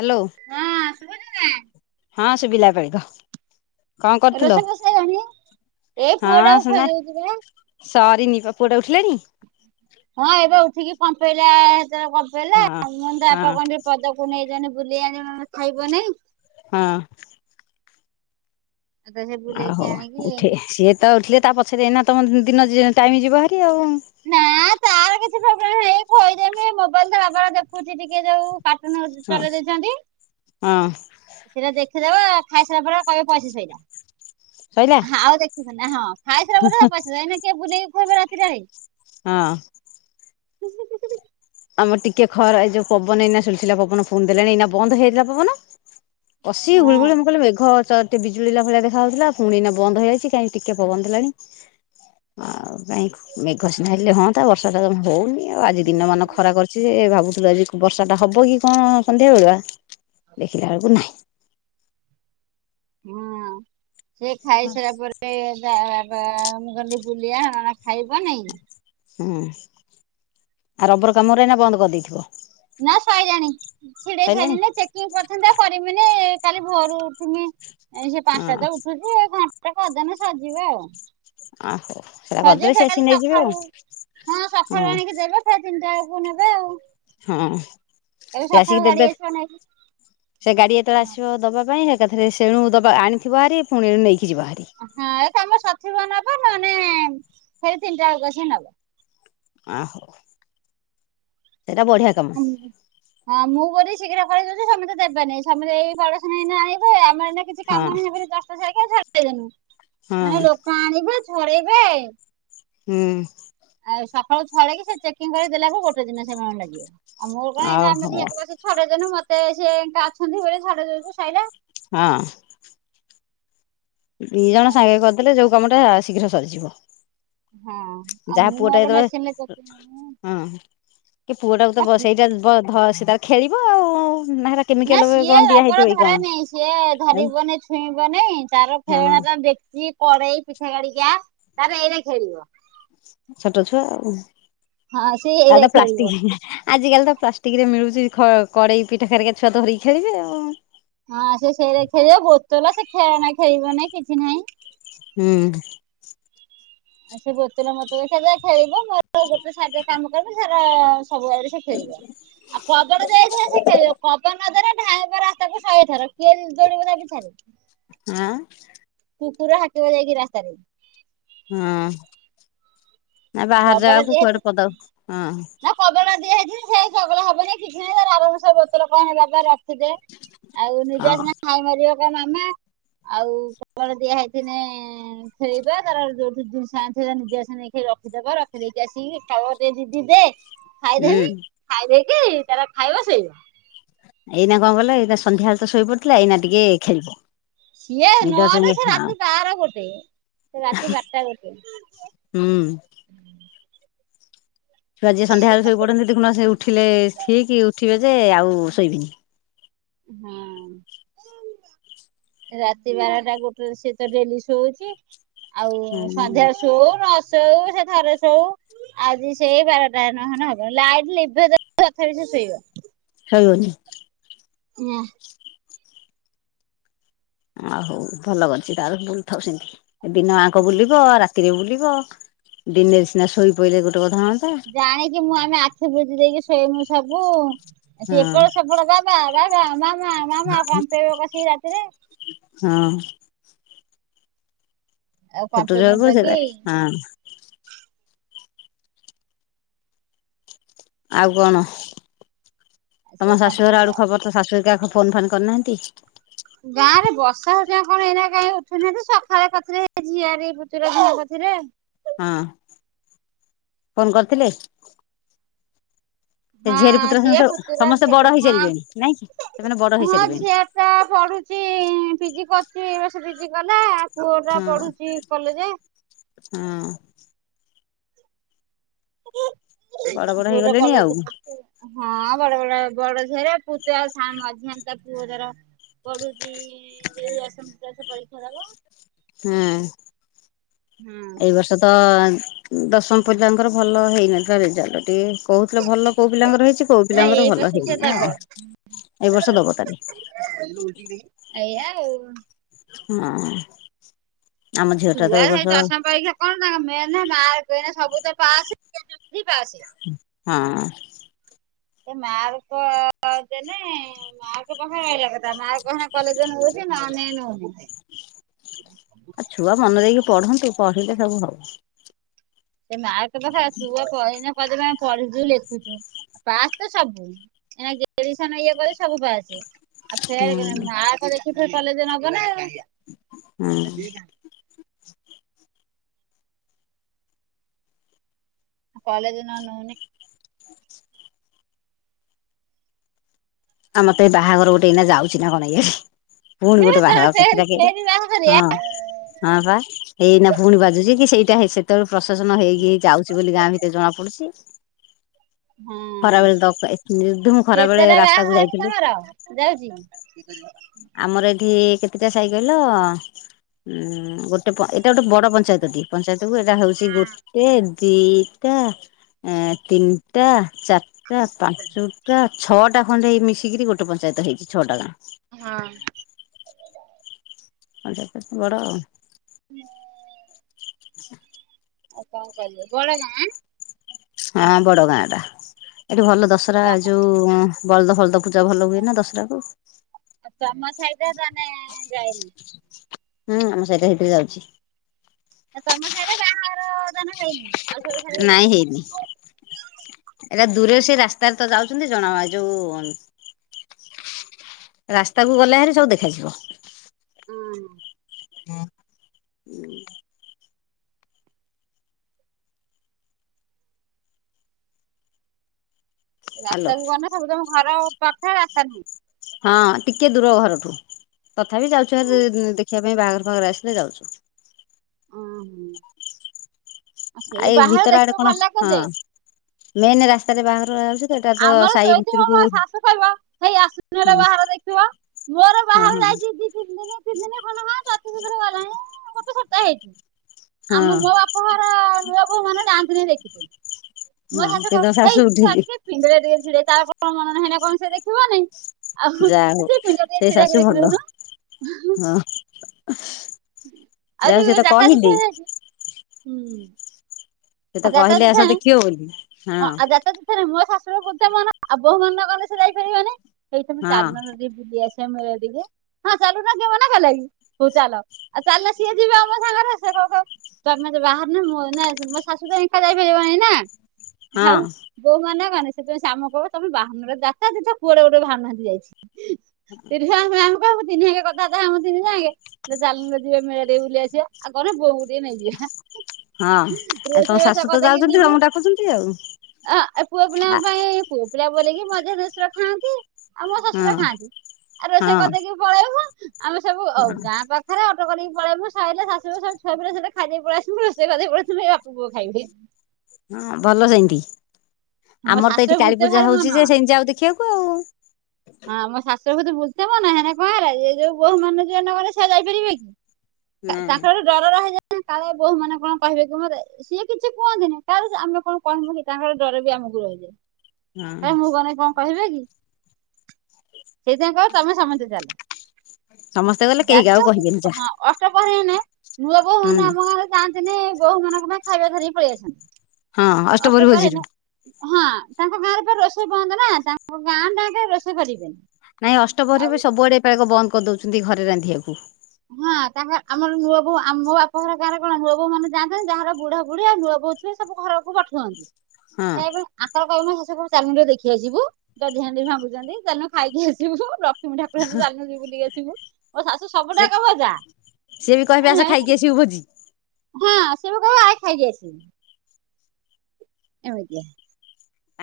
Hello. ଆ ଶୁବୁଚି ନା? ହଁ ଶୁବିଲା ଏ ପାଳି କହ। କଣ କରୁଥିଲ ରୋଷେଇବାସ ସଇଲାଣି- ଏଇ ପୁଅ ହଁ ଟାକୁ ସୁନା ଖୁଆଇଦଉଚି ପରା। ସରିନି ପା -ପୁଅଟା ଉଠିଲାଣି? ହଁ ଏବେ ଉଠିକି କମ୍ପେଇଲା ସେ କମ୍ପେଇଲା ହଁ ମୁଁ ହଁ [unintelligible] ପୁଅକୁ ନେଇ ଯାଉନ ବୁଲେଇ ଆଣିବ ଖାଇବ ନେଇଁ। ହଁ। ଆଉ ତ ସେ ଆ ବୁଲେଇକି ହଉ ଆଣିକି ଉଠେ- ସିଏ ତ ଉଠିଲେ ତା ପଛରେ ଏଇନା ତମ ଦି -ଦିନ ଯି - ଟାଇମି ଯିବ ଭାରି ଆଉ। ନାଁ ତାର କିଛି ପ୍ରୋବ୍ଲେମ ନାଇଁ ଖୋଇଦେବି ମୋବାଇଲ୍ ତା ବାବାର ଦେଖୁଚି ଟିକେ ଯଉ କାର୍ଟୁନ ଆଉଚି ହଁ ଚଲେଇ ଦେଇଚନ୍ତି। ହଁ। ସେଟା ଦେଖିଦବ ଖାଇସାଇଲା ପରେ କହିବ ପଇସା ସଇଲା। ସଇଲା ହଁ ଆଉ ଦେଖିବ ନି ହଁ ଖାଇସାଇଲା ପରେ ତା ବାପା ଆସିଲେ ଏଇନା କିଏ ବୁଲେଇକି ଖୁଆଇବ ରାତିଟାରେ। ହଁ। [inaudible] ଆମର ଟିକେ ଖର୍- ଏଇ ଯଉ ପବନ ଏଇନା ସୁଲୁସୁଲିଆ ପବନ ଫୁଣି ଦେଲାଣି ଏଇନା ବନ୍ଦ ହେଇଯାଇଥିଲା ପବନ। କସିକି ଗୁଳିଗୁଳି ହଁ ମୁଁ କହିଲି ମେଘ ଚ ଟିକେ ବିଜୁଳି ହେଲା ଭଳିଆ ଦେଖାଯାଉଥିଲା ପୁଣି ଏଇନା ବନ୍ଦ ହେଇଯାଇଚି କାଇଁ ଟିକେ ପବନ ଦେଲାଣି। ଆଉ କାଇଁ ମେଘ ସିନା ହେଲେ ହଁ ତା ବର୍ଷାତ ଯମା ହଉନି। ଆଉ ଆଜି ଦିନ ମାନ ଖରା କରିଚି ଯେ ଭାବୁଥିଲି ଆଜି ବର୍ଷାଟା ହବ କି କଣ ସନ୍ଧ୍ୟା ବେଳୁଆ ଦେଖିଲା ବଳକୁ ନାହିଁ। ହୁଁ ସେ ଖାଇସାରିଲା ପରେ [unintelligible] ବୁଲିଆ ଖାଇବ ନେଇଁ। ହୁଁ- ଆ ରବର କାମ ଗୁରା ଏଇନା ବନ୍ଦ କରିଦେଇଥିବ? ନା ସଇିଲାଣି ଛିଡେଇ ସଇଲାଣି ସାରିଲ ଚେ ଚିଂ-କରିଥାତା କରିବିନି କାଲି ଭୋରୁ ଉଠିମି ସେ ହଁ ପାଞ୍ଚଟା ତ ଉଠୁଚି [unintelligible] ସେ କଦନ ସଜିବ ଆଉ। ଆ ହଉ ସେଟା ହଁ- କରିଦେଲେ ଜେ ସେ ଆସିକି କାଲି ନେଇଯିବେ ଆଉ ସଖାଳୁ ହଁ ସଖାଳୁ ଆଣିକି ଦେବେ ସେ ତିନିଟା ବଳକୁ ନେବେ ଆଉ। ହଁ। ଏବେ ସେ ଆସିକି ସକାଳୁ ଦେବେ ଗାଡି ଆସିବ ନେ ସେ ଗାଡି ଯେତେବେଳେ ଆସିବ ଦବା ପାଇଁ ଏକାଥରେ ସେଣୁ ଦବା ଆଣିଥିବ ହାରି ପୁଣି ଏଣୁ ନେଇକି ଯିବ ହାରି। ହଁ ଏ କାମ ସରିଥିବ ନା ଅପା ନହେଲେ ସେ ତିନିଟା ବେଳକୁ ଆସି ନବ। ଆ ହଉ ସେଟା ବଢିଆ କାମ। ନବ ହଁ ମୁଁ ବୋଲିି ଶୀଘ୍ର ଫେରେଇଦଉଚି ସମେତେ ଦେବେନେଇ ସମେତେ ଏଇ ଖରା ସମୟ ଏଇନା ଆଇବ ଆମର ଏଇନେ କିଛି ହଁ କାମ ନ ହଁ [unintelligible] ଲୋକ ଆଣିବେ ଛଡେଇବେ ହୁଁ। ଆଉ ସକାଳୁ ଛଡେଇ କିି ସେ ଚେକିଂ କରି ଦେଲାକୁ ଗୋଟେ ଦିନ ସମୟ ଲାଗିବ। ଆଉ ମୋର କଣ ଆଉ ଏଇନା ଆମେ ହଉ ଦିଆଁକୁ ଆସି ଛଡେଇଦେନୁ ମତେ ସ ଏକା ଅଛନ୍ତି ବୋଲି ଛଡେଇ ଦେଲୁ ସାଇଲା। ହଁ। ଦି ଜଣ ଆଉ ସାଙ୍ଗରେ କରିଦେଲେ ଯଉ କାମଟା ଶୀଘ୍ର ସରିଯିବ। ହଁ। ଆଉ ଯାହା ମୁଁ ପୁଅ ଟା ମୋର ମେସିନରେ ଯେତେବେଳେ ଚେକିଂ ହଁ- କି ପୁଅ ଟାକୁ ତ ବ-ସେଇଟା ବ- ଧ ସେ ତାର ଖେଳିବ ଆଉ ନା କେମିକାଲ ନା ସିଏ କଣ ଦିଆ ରବର ହେଇଥିବ କି ଧରେ କଣ ନେଇଁ ସିଏ ଆଉ ଧରିବନି ଛୁଇଁବନି ତାର ହଁ ଖେଳଣା ଟା ଦେଖି କରେଇ ପିଠା ଖାଡିକା ତାର ଏଇରା ଖେଳିବ। ଛୋଟ ଛୁଆ ଆଉ ହଁ ସେ ତାର ଏଇରା ତ ଖେଳିବ ପ୍ଲାଷ୍ଟିକି ଆଜିକାଲି ତ ପ୍ଲାଷ୍ଟିକରେ ମିଳୁଚି ଖ କଡ଼େଇ ପିଠାଖାରିକା ଛୁଆ ଧରିକି ଖେଳିବେ ଆଉ। ହଁ ସେ ସେରା ଖେଳିବ ବୋତଲ ସେ ଖେଳନା ଖେଳିବ ନେଇଁ କିଛି ନାହିଁ। ହୁଁ। ଆ ସେ ବୋତଲା ମୋତୋଲ ସେରା ଖେଳିବ ମୋର ଗୋଟେଛାଡଦେ କାମ କରି ସେରା ସବୁ ଆଡେ ସିଏ ଖେଳିବ ଆ କଦଡ [unintelligible] ସେ ଖେଳିବ କଦ ଦ୍ବାରା ଧଇଁବ ରାସ୍ତାକୁ ଶହେଥର କିଏ ଦୋଉଡ଼ିବ ତା ପିଛାରେ। ଆଁ? କୁକୁର ହାକିବ ଯାଇକି ରାସ୍ତାରେ। ହଁ ନା ଆଉ ବାହାର କବାଟ ଜାଗାକୁ ଦିଆହେଇଛି କୁଆଡେ ପଦାକୁ ଅହଁ। ନା କବଡ ଦିଆ ହେଇଚି ସେ ଚଗଲା ହବନେଇ କିଛି ନାଇଁ ହେରା ଆରାମସେ ବତୋଲ କଣ ହେରାକ ର ଖିଦେ ଆଉ ନିଦ ହଁ ଆସିନେ ହାଇ ମାରିବ କହିବ ମାମା ଆଉ କବଡ ଦିଆ ହେଇଥିନେ ଏଁ ସେଇପା ତାର ଯୋଉଠୁ ଯୁଁ [unintelligible] ନିଜେ ଆସେ ନେଇକି ର ରଖିଦବା ରଖିଦେଇକି ଆସିକି କହିବ ଦେ ଦିଦି ଦେ ହୁଁ ଖାଇଦେମି ଖାଇ ଦେଇକି ତାର ଖାଇବ ଶୋଇବ। ଏଇନା କଣ କହିଲ ଏଇନା ସନ୍ଧ୍ୟାବେଳେ ତ ଶୋଇ ପଡିଥିଲା ଏଇନା ଟିକେ ଖେଳିବ। ସିଏ ନିଦ ହଁ ନହନେ ହୁଁ ସେ ରାତି ବାଆର ଗୋଟେ ସେ ରାତି ବାରଟା ଗୋଟେ। ହୁଁ। ଛୁଆ ଯିଏ ସନ୍ଧ୍ୟାବେଳେ ଶୋଇପଡ଼ନ୍ତି ଦେଖୁନ ସିଏ ଉଠିଲେ ଠିକି ଉଠିବେ ଯେ ଆଉ ଶୋଇବିନି। ହଁମ୍। ରାତି ବାରଟା ଗୋଟେରେ ସିଏ ତ ଡେଲି ଶୋଉଚି। ଆଉ ହୁଁ ସନ୍ଧ୍ୟା ଶୋଉ ନ ଶୋଉ ସେ ଥରେ ଶୋଉ ଆଜି ସେଇ ବାରଟା ନହନେ ହବନି ଲାଇଟ୍ ଲିଭେଇ ଦୋ ତଥାପି ସିଏ ଶୋଇବ। ଶୋଇବନି। ନା। ଆଉ ହୋଉ ଭଲ କରଚି ତାର ବୁଲୁଥାଉ ସେମିତି ଏ ଦିନ ଆଁକ ହଁ। ବୁଲିବ ରା ରାତିକି ବୁଲିବ ଦିନେରେ ସିନା ଶୋଇ ପଇଲେ ଗୋଟେ କଥା ହନ୍ତା। ଜାଣିକି ମୁଁ ଆମେ ଆଖି ବୁଜି ଦେଇକି ଶୋଇମୁ ସବୁ ଆ ହଁ ସିଏ ଏପଟ ସେପଟ ପା ବାବା ବାବା ମାମା ମାମା କମ୍ପେଇବ କଷିକି ରାତିରେ। ହଁ। ଆଉ କମ୍ପେଇ ଛତୁରେ ହବ କୁମ୍ପେଇକି ସୁର ହଁ। ଆଉ କଣ ସେ ତମ ଶାଶୁଘର କମ୍ପେଇବ ଆଡୁ ଖବର ତ ଶାଶୁ ହରିକା ଖବ ଫୋନ୍ ଫାନ୍ କରିନାହାନ୍ତି? ଗାଁରେ ବର୍ଷା ହରିକା କଣ ଏଇନା କାଇଁ ଉଠୋଉନାହାନ୍ତି ସଖାଳେ କରିଥିଲେ ଝିଆରି ପୁତୁରା ଝିଅ କରଥିଲେ। ହଁ ଫୋନ୍ କରିଥିଲେ? ସେ ହଁ ଝିଆରୀ ପୁତୁରା ସିଏ ସମସ୍ତେ ପୁତୁରା ସମସ୍ତେ ବଡ ଝିଆରି ହଁ ହେଇସାରିବେଣି ନାଇଁ କି ସେମାନେ ବଡ ହଁ ହେଇସାରିବେଣି ଝିଆ ପା ପଢୁଚି ପିଜି କରୁଚି ଏଇବର୍ଷ ପିଜି କଲା। ପୁଅ ପା ହଁ ପଢୁଚି କଲେଜେ। ହଁ। ବଡ ବଡ ପୁଅର ହେଇଗଲେଣି ଆଉ କଲେଜ ପଢୁଚି। ହଁ ବଡ ବଡ ବଡ ଝିଆରି ଆଉ ପୁତୁରା ଆଉ ସା ମଝିଆଣି ତା ପୁଅ ଯାର ପଢୁଚି ଯେ ଦଶମ କ୍ଲାସ ପରୀକ୍ଷା ଦବ। ହୁଁ ହଁ ଏଇ ବର୍ଷ ତ ଉଁ ଦଶମ ପିଲାଙ୍କର ଭଲ ହେଇନଥିଲା ରେଜାଲ୍ଟ ଟିକେ କୋହୁଥିଲେ ଭଲ କୋଉ ପିଲାଙ୍କର ହେଇଚି କୋଉ ନାଇଁ ପିଲାଙ୍କର ଏଇ ବର୍ଷ ଭଲ ସେ ହେଇନି ଦବ ଆଉ ଏଇ ବର୍ଷ ଦବ ତାହାଲେ। ଏଇଆ ଆଉ। ହଁ ଆମ ଝିଅଟା ତ ଛୁଆ ଏଇ ହେଇ ବର୍ଷ ଦଶମ ପରୀକ୍ଷା କଣ ତାଙ୍କ ମେନ ମାର୍କ ଏଇନା ସବୁ ତ ପାସେ [unintelligible] ବି ପାସେ। ହଁ। ଏ ମାର୍କ ଦେନେ ଏ ମାର୍କ ପାଖରେ ରହିଲା କଥା ମାର୍କ ହେନେ କଲେଜ ନେଉଛି ନଏନେ ନୋଉନେଇ। ଆ ଛୁଆ ମନେ ଦେଇକି ପଢନ୍ତୁ ପଢିଲେ ସବୁ ହବ। ସେ ମାର୍କ କଥା ଛୁଆ କହିନେ କହିଦେମେ ଆମେ ପଢୁଛୁ ଲେଖୁଛୁ ପାସ୍ ତ ସବୁ। ଏଇନା ଗ୍ରେଦେଶନ ଇଏ କଲେ ସବୁ ପାସ। ଆଉ ଫେର ହୁଁ କେ ମାର୍କ ଦେଖି ଫେ କଲେଜ ନବନା ଆଉ। ହୁଁ କଲେଜ୍ ନ ନଉନି। ଆମର ତ ଏଇ ବାହାଘର ଗୋଟେ ଏଇନା ଯାଉଛି ନା କଣ ଏଇଆଡ଼େ। ପୁଣି ହେ ଗୋଟେ ତମେ ବାହାଘର ଫେରେ କେତଟା କେରେ ଫେରେ ବାହାଘରିଆ ହଁ। ହଁ ବା ହେଇନା ପୁଣି ବାଜୁଛି କି ସେଇଟା ସେତେବେଳେ ପ୍ରଶସନ ହେଇ ହେଉକି ଆଉଛି ବୋଲି ଗାଁ ଭିତ ରେ ଜଣା ପଡୁଛି ହଁ ଖରା ବେଳେ ଦ ଏ ନିର୍ଦ୍ଧୁମ ଖରା ବେଳେ ରାସ୍ତା [unintelligible] ଆମର ଏଠି କେତେଟା ସାହି କହିଲ ଉ ଗୋଟେ ପ ଏଇଟା ଗୋଟେ ବଡ଼ ପଞ୍ଚାୟତ ଟିଏ। ପଞ୍ଚାୟତକୁ ଏଇଟା ହଉଛି ଗୋଟେ ଦିଟା ଏ ତିନି ଆଟା ଚାରିଟା ପାଞ୍ଚୁଟା ଛଅ ଟା ଖଣ୍ଡେ ଇ ମିଶିକିରି ଗୋଟେ ପଞ୍ଚାୟତ ହେଇଛି ଛଅ ଟା ଗାଁ। ହଁ। ପଞ୍ଚାୟତ ଟା ଟିକେ ବଡ଼ ଆଉ। [inaudible] [inaudible] ଆଉ କଣ କହିଲେ ବଡ ଗାଁ ଆଁ। ହଁ ବଡ ଗାଁ ଏଟା ଏଠି ଭଲ ଦଶରା ତମ ଯୋଉ ବଳଦ ଫଳଦ ପୂଜା ଭଲ ହୁଏ ନା ଦଶରାକୁୁ। ଆଉ ତମ ସଇଟା ତାନେ ଯାଏନି। [inaudible] ହୁଁ ଆମ ସାଇଟା ସେଇତିରେ ଯାଉଛି। ଏ ତମ ସାଇରେ ବାହାଘର ତାନେ ହେଇନେଇ। ନାଇଁ ହେଇନି। ଏଇଟା ଦୂରରେ ସେଇ ରାସ୍ତାରେ ତ ଯାଉଛନ୍ତି ଜଣା ଅ ଯୋଉ ରାସ୍ତା କୁ ଗଲେ ଭହାରି ସବୁ ଦେଖାଯିବ। ହୁଁ। [inaudible] ହାଲୋ ରାସ୍ତାକୁ ଗନେ ସବୁ ତମ ଘର ପାଖ ରାସ୍ତା ରେ ହିଁ। ହଁ ଟିକେ ଦୂର ଘରଠୁ। ତଥାପି ଯାଉଛୁ ହାରି ଦେଖିବା ପାଇଁ ବାହାଘର ଫାହାଘରେ ଆସିଲେ ଯାଉଛୁ। ଓହୋ ସେ ଆଉ ଏଇ ବାହାରେ ଭିତର ଆଡେ ଦେଖିବାକୁ କଣ ଭଲ ଲାଗେ ହଁ ଯେ ମେନ୍ ରାସ୍ତାରେ ବାଘର ଯାଉଛି। ତ ଏଇଟା ତ ଆମର ସାହି ଶୋଇଥବ ଭିତରକୁ ମୋ ହଁ ଶାଶୁ କହିବ ହେଇ ଆସୁନ ଲୋ ବାହାଘର ଦେଖିବ। ମୋର ହଁ ହଁ ବାହାଘର ଯାଇଛି ଦି ତିନି ଦିନ ତିନି ଦିନ ଖଣ୍ଡେ ହବ। [inaudible] ହଁ ଗୋତେ ସପ୍ତାହ ହେଇଛି ହଁ ଆମ ମୋ ବାପା ଘର ନୂଆ ବୋହୂ ମାନେ ଯାଆନ୍ତି ନି ଦେଖିତେ। ମୋ ହଁ ଶାଶୁ ସେ କହିବ ତମ ହେଇ ତୁ ଉଠିଲି ଆସିକି ଏ ପିଣ୍ଡାରେ ଟିକେ ତାର କଣ ମନ ନାହିଁ ନା କଣ ସେ ଦେଖିବନାଇଁ। ଆ ଯାହା ହଉ ସେ ପିଣ୍ଡା ରେ ଟିକେ ସେଇ ଛିଡ଼ା ଶାଶୁ ହେଇକି ଦେଖି ଭଲ ଦଉନୁ। ହଁ ଆଉ ଯାହା ହଉ ଯିଏ ସେ କହିବ ତ ଯାତରା କହିଲି ଦେଖିବାକୁ ଯାଇଛି ହୁଁ। ସେ ତ ଆଉ ଜାକା କହିଲେ ଜୁକା ଆସ ଦେଖିବ ବୋଲି। ହଁ ଆଉ ଯାତରା ଦେଖିବାରେ ମୋ ଶାଶୁର ବୁଧେ ମନ ଆଉ ବୋହୁ ମନ କଲେ ସେ ଯାଇପାରିବନି। ହେଇ ତମେ ହଁ ଚାଲୁନ ଟିକେ ବୁଲି ଆସିବା ମେଳା ଟିକେ। ହଁ ଚାଲୁ ନା କିଏ ମନା କଲାକି ହଉ ଚାଲ ଆଉ ଚାଲିଲ ସିଏ ଯିବେ ଆମ ସାଙ୍ଗରେ ସେ କବ କବ ତମେ ଯେ ବାହାରୁ ନ ମୁଁ ନା ମୋ ଶାଶୁ ତ ଏଙ୍କା ଯାଇପାରିବନି ନା ହ ଆଉ। ହଁ ବୋଉ ମନା କନେ ସେପାଇଁ ସେ ଆମକୁ କହବେ ତମେ ବାହାରୁନ ଲୋ ଯାତ୍ରା ତୀର୍ଥ କୁଆଡେ ଗୋଟେ ବାହାରୁନାହାନ୍ତି ଯାଇଚି। [unintelligible] ତିନି ହାଙ୍କେ କଥା ବାର୍ତ୍ତା ହୋମୁ ତିନି ଜା ଆଙ୍କେ। ଝିଅ ଚାଲୁନ ରେ ଯିବା ମେଳା ଟିକେ ବୁଲି ଆସିବା। ଆଉ କଣ ବୋଉଙ୍କୁ ଟିକେ ନେଇଯିବେ ହାଁ। ହଁ ଆଉ ତମ ଶାଶୁ ତ ଯାଉଚନ୍ତି ଆମକୁ ଡାକୁଚନ୍ତି ଆଉ। ଆ ଏ ପୁଅ ପିଲାଙ୍କ ଆ ପାଇଁ ପୁଅ ପିଲା ବୋଲେକି ମଝିଆ ଦେଢଶୁର ଖାଆନ୍ତି। ଆଉ ମୋ ଶ୍ୱଶୁର ହଁ ଖାଆନ୍ତି। ଆ ରୋଷେଇ ହଁ କରିଦେଇକି ପଳେଇବୁ ଆମେ ସବୁ ଅ ଗାଁ ପାଖ୍ ଖାରେ ଅଟୋ କରିକ ପଳେଇବୁ ସାଇଲେ ଶାଶୁୁୁ ବୋହୂ ସବୁ ଛୁଆପିଲା ସହିତ ଖାଇଦେଇକି ପଳେଇଆସିବୁ। ମୁଁ ରୋଷେଇ କରିଦେଇ ପଳେଇ ଥିବି ବାପ୍ ମୋ ପୁଅ ଖାଇବାକୁ ଦିଏ। ହଁ ଭଲ ସେମତି। ମୋ ଆମର ତ ଶାଶୁର ଏଇଠି କାଳୀ ବୁଲତେ ପୂଜା ଭାରି ମନ। ହଉଚି ଯେ ସେମତି ଯାଉ ଦେଖିଆକୁ। ହଁ ମୋ ଶାଶୁୁର କୁ ଯିଏ ବୁଝେଇବ ନା ହେନା କାଁହାର ଯେ ଯୋଉ ବୋହୁ ମାନେ ଯେ ନଗଲେ ସେ ଆଉ ଯାଇପାରିବେ କି? ତାଙ୍କର ଟିକେ ଡର ରହିଯାଏ କାଳେ ବୋହୂ ମାନେ କଣ କହିବେ କଣ କରିବେ? ସିଏ କିଛି କୁହନ୍ତିନି କାଳେ ଆମେ କଣ କହିଁବୁ କି ତାଙ୍କର ଡର ବି ଆମକୁ ରହିଯାଏ। ହଁ ଏ ମୁଁ ଗନେ କଣ କହିବେ କି? ସେଇଥିପାଇଁ କହେ ତମେ ସମନ୍ତେ ଚାଲ। ସମସ୍ତେ ଗଲେ କେହି ଯାତ୍ରା କାହାକୁ ହଁ କହିବେନି ଯା ଅଷ୍ଟପ୍ରହରି ହେନେ ନୂଆ ବୋହୂ ହୁଁ ମାନେ ଆମ ଗାଁରେ ଯାଆନ୍ତିନି ବୋହୂ ମାନଙ୍କ ପାଇଁ ଖାଇବା ଧରିକି ପଳେଇ ଆସନ୍ତି। ହଁ ଅଷ୍ଟପହରି ଅଷ୍ଟ ପ୍ରହରୀ ଭୋଜିରୁ ହେନେ ହଁ ଆ ତାଙ୍କ ଗାଁରେ ପା ରୋଷେଇ ବନ୍ଦ ନା ତାଙ୍କ ଗାଁ ଟା ଯାକେଁ ରୋଷେଇ କରିବେନି। ନାଇଁ ଅଷ୍ଟ ପହରି ଆଉ ବି ସବୁଆଡେ ଏପାକ ବନ୍ଦ କରି ଦଉଚନ୍ତି ଘରେ ରାନ୍ଧିଆକୁ। ହଁ ଆ ତାହା ଆମର ନୂଆ ବୋଉ ଆମ ବାପଘର ଗାଁରେ କଣ ନୂଆ ବୋଉ ମାନ ଯାଆନ୍ତି ଯାହାର ବୁଢା ବୁଢୀ ଆଉ ନୂଆ ବୋଉ ନାଇଁ ସବୁ ଘରକୁ ପଠାଅନ୍ତି। ହଁ [unintelligible] କଣ? ଆଙ୍କର କହିବେ ମୋ ଶାଶୁକୁ ଚାଲୁନୁ ରେ ଦେଖି ଆସିବୁ ଦଧି ହାଣ୍ଡି ଭାଙ୍ଗୁଚନ୍ତି ଚାଲୁନୁ ଖାଇକି ଆସିବୁ ଲ ର କ୍ଷ୍ମୀ ଠାକୁରାଣୀଙ୍କୁ ଚାଲୁନୁ ଯି ବୁଲଦେଇକି ଆସିବୁ। ମୋ ଶାଶୁ ସେ ସବୁଟାକ୍ ଯା ସିଏ ବି କହିବେ ଆଁ ଆସ ନେଇଁକି ଖାଇକି ଆସିବୁ ଭୋଜି ହାଁ ସେବା କହିବେ ଆଇକି ଖାଇକି ଆସିିବୁ। ଏମିତିଆ।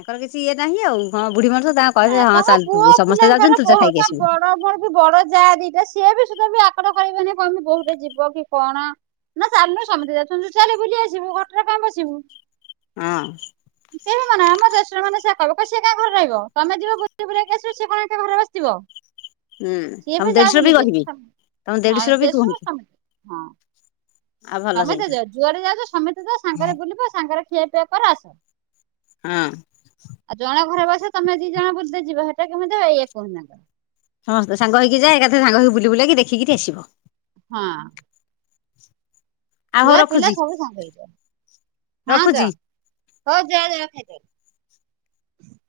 ଆଙ୍କର କିଛି ଇଏ ନାହିଁ ଆଉ ହଁ ବୁଢୀ ମଣିଷ ତାଙ୍କ କହିବେ ନା ହଁ ତମ ଚାଲ ତୁ ପୁଅ ସମସ୍ତେ ପିଲାଙ୍କର ଯାଉଛନ୍ତି ତୁ ଯା ଖାଇକି ବୋହୁତ ଆସିବୁ। ବଡ ବଡ ବଡ ଯାଆ ଦିଟା ସିଏ ବି ସୁଧା ବି ଆକଟ କରିବେନି କହିଁବେନି ବୋହୁଟା ଯିବ କି କଣ? ନା ଚାଲନୁ ସମତେ ଯାଉଛନ୍ତି ମୁଁ ଚାଲେ ବୁଲି ଆସିବୁ ଘରଟାରେ କାଇଁ ବସିବୁ। ଅଁ। କେବେ ମାନେ ଆମ ଦେଢଶୂର ମାନେ ସେଆ କହିବେ କହିବେ ସିଏ କାଇଁ ଘରେ ରହିବ? ତମେ ଯିବ ବୁଲି ବୁଲାକି ଆସିବ ସେ କଣ ଏକା ଘରେ ବସିଥିବ। ହୁଁ ସିଏ ତମ ବି ଯାଉ ଦେଢଶୁର ବୁଲିକି କହିବି ଆସୁ ତମ [unintelligible] ହାଁ ଦେଢଶୁର ବି ଦେଶୂ କୁହନ୍ତି ହଁ। ଆଉ ଭଲ ସମେତେ ସେମିତି। ଯାଅ ଯୁଆଡେ ଯାଉଚ ସମେତେ ଯାଅ ସାଙ୍ଗରେ ବୁଲିବ ସାଙ୍ଗରେ ଖିଆ ପିଆ କର ଆସ। ଅଁ। ଆଉ ଜଣ ଘରେ ବସିବ ତମେ ଦି ଜଣ ବୁଲତେ ଯିବ ସେଟା କେମିତି ହବ ଇଏ କହୁନାହା [unintelligible] ସମସ୍ତେ ସାଙ୍ଗ ହେଇକି ଯାଏ। ଏକାଥେରେ ସାଙ୍ଗ ହେଇ ବୁଲି ବୁଲାକି ଦେଖିକିରି ଆସିବ। ହଁ। ଆଉ ହଉ ଛୁଆ ପିଲା ରଖୁଛି ସବୁ ସାଙ୍ଗ ହେଇଯାଉ। ହଁ ରଖୁଛି। ଯାଅ ହଉ ଯାଅ ଯାଅ ଖାଇଦବ।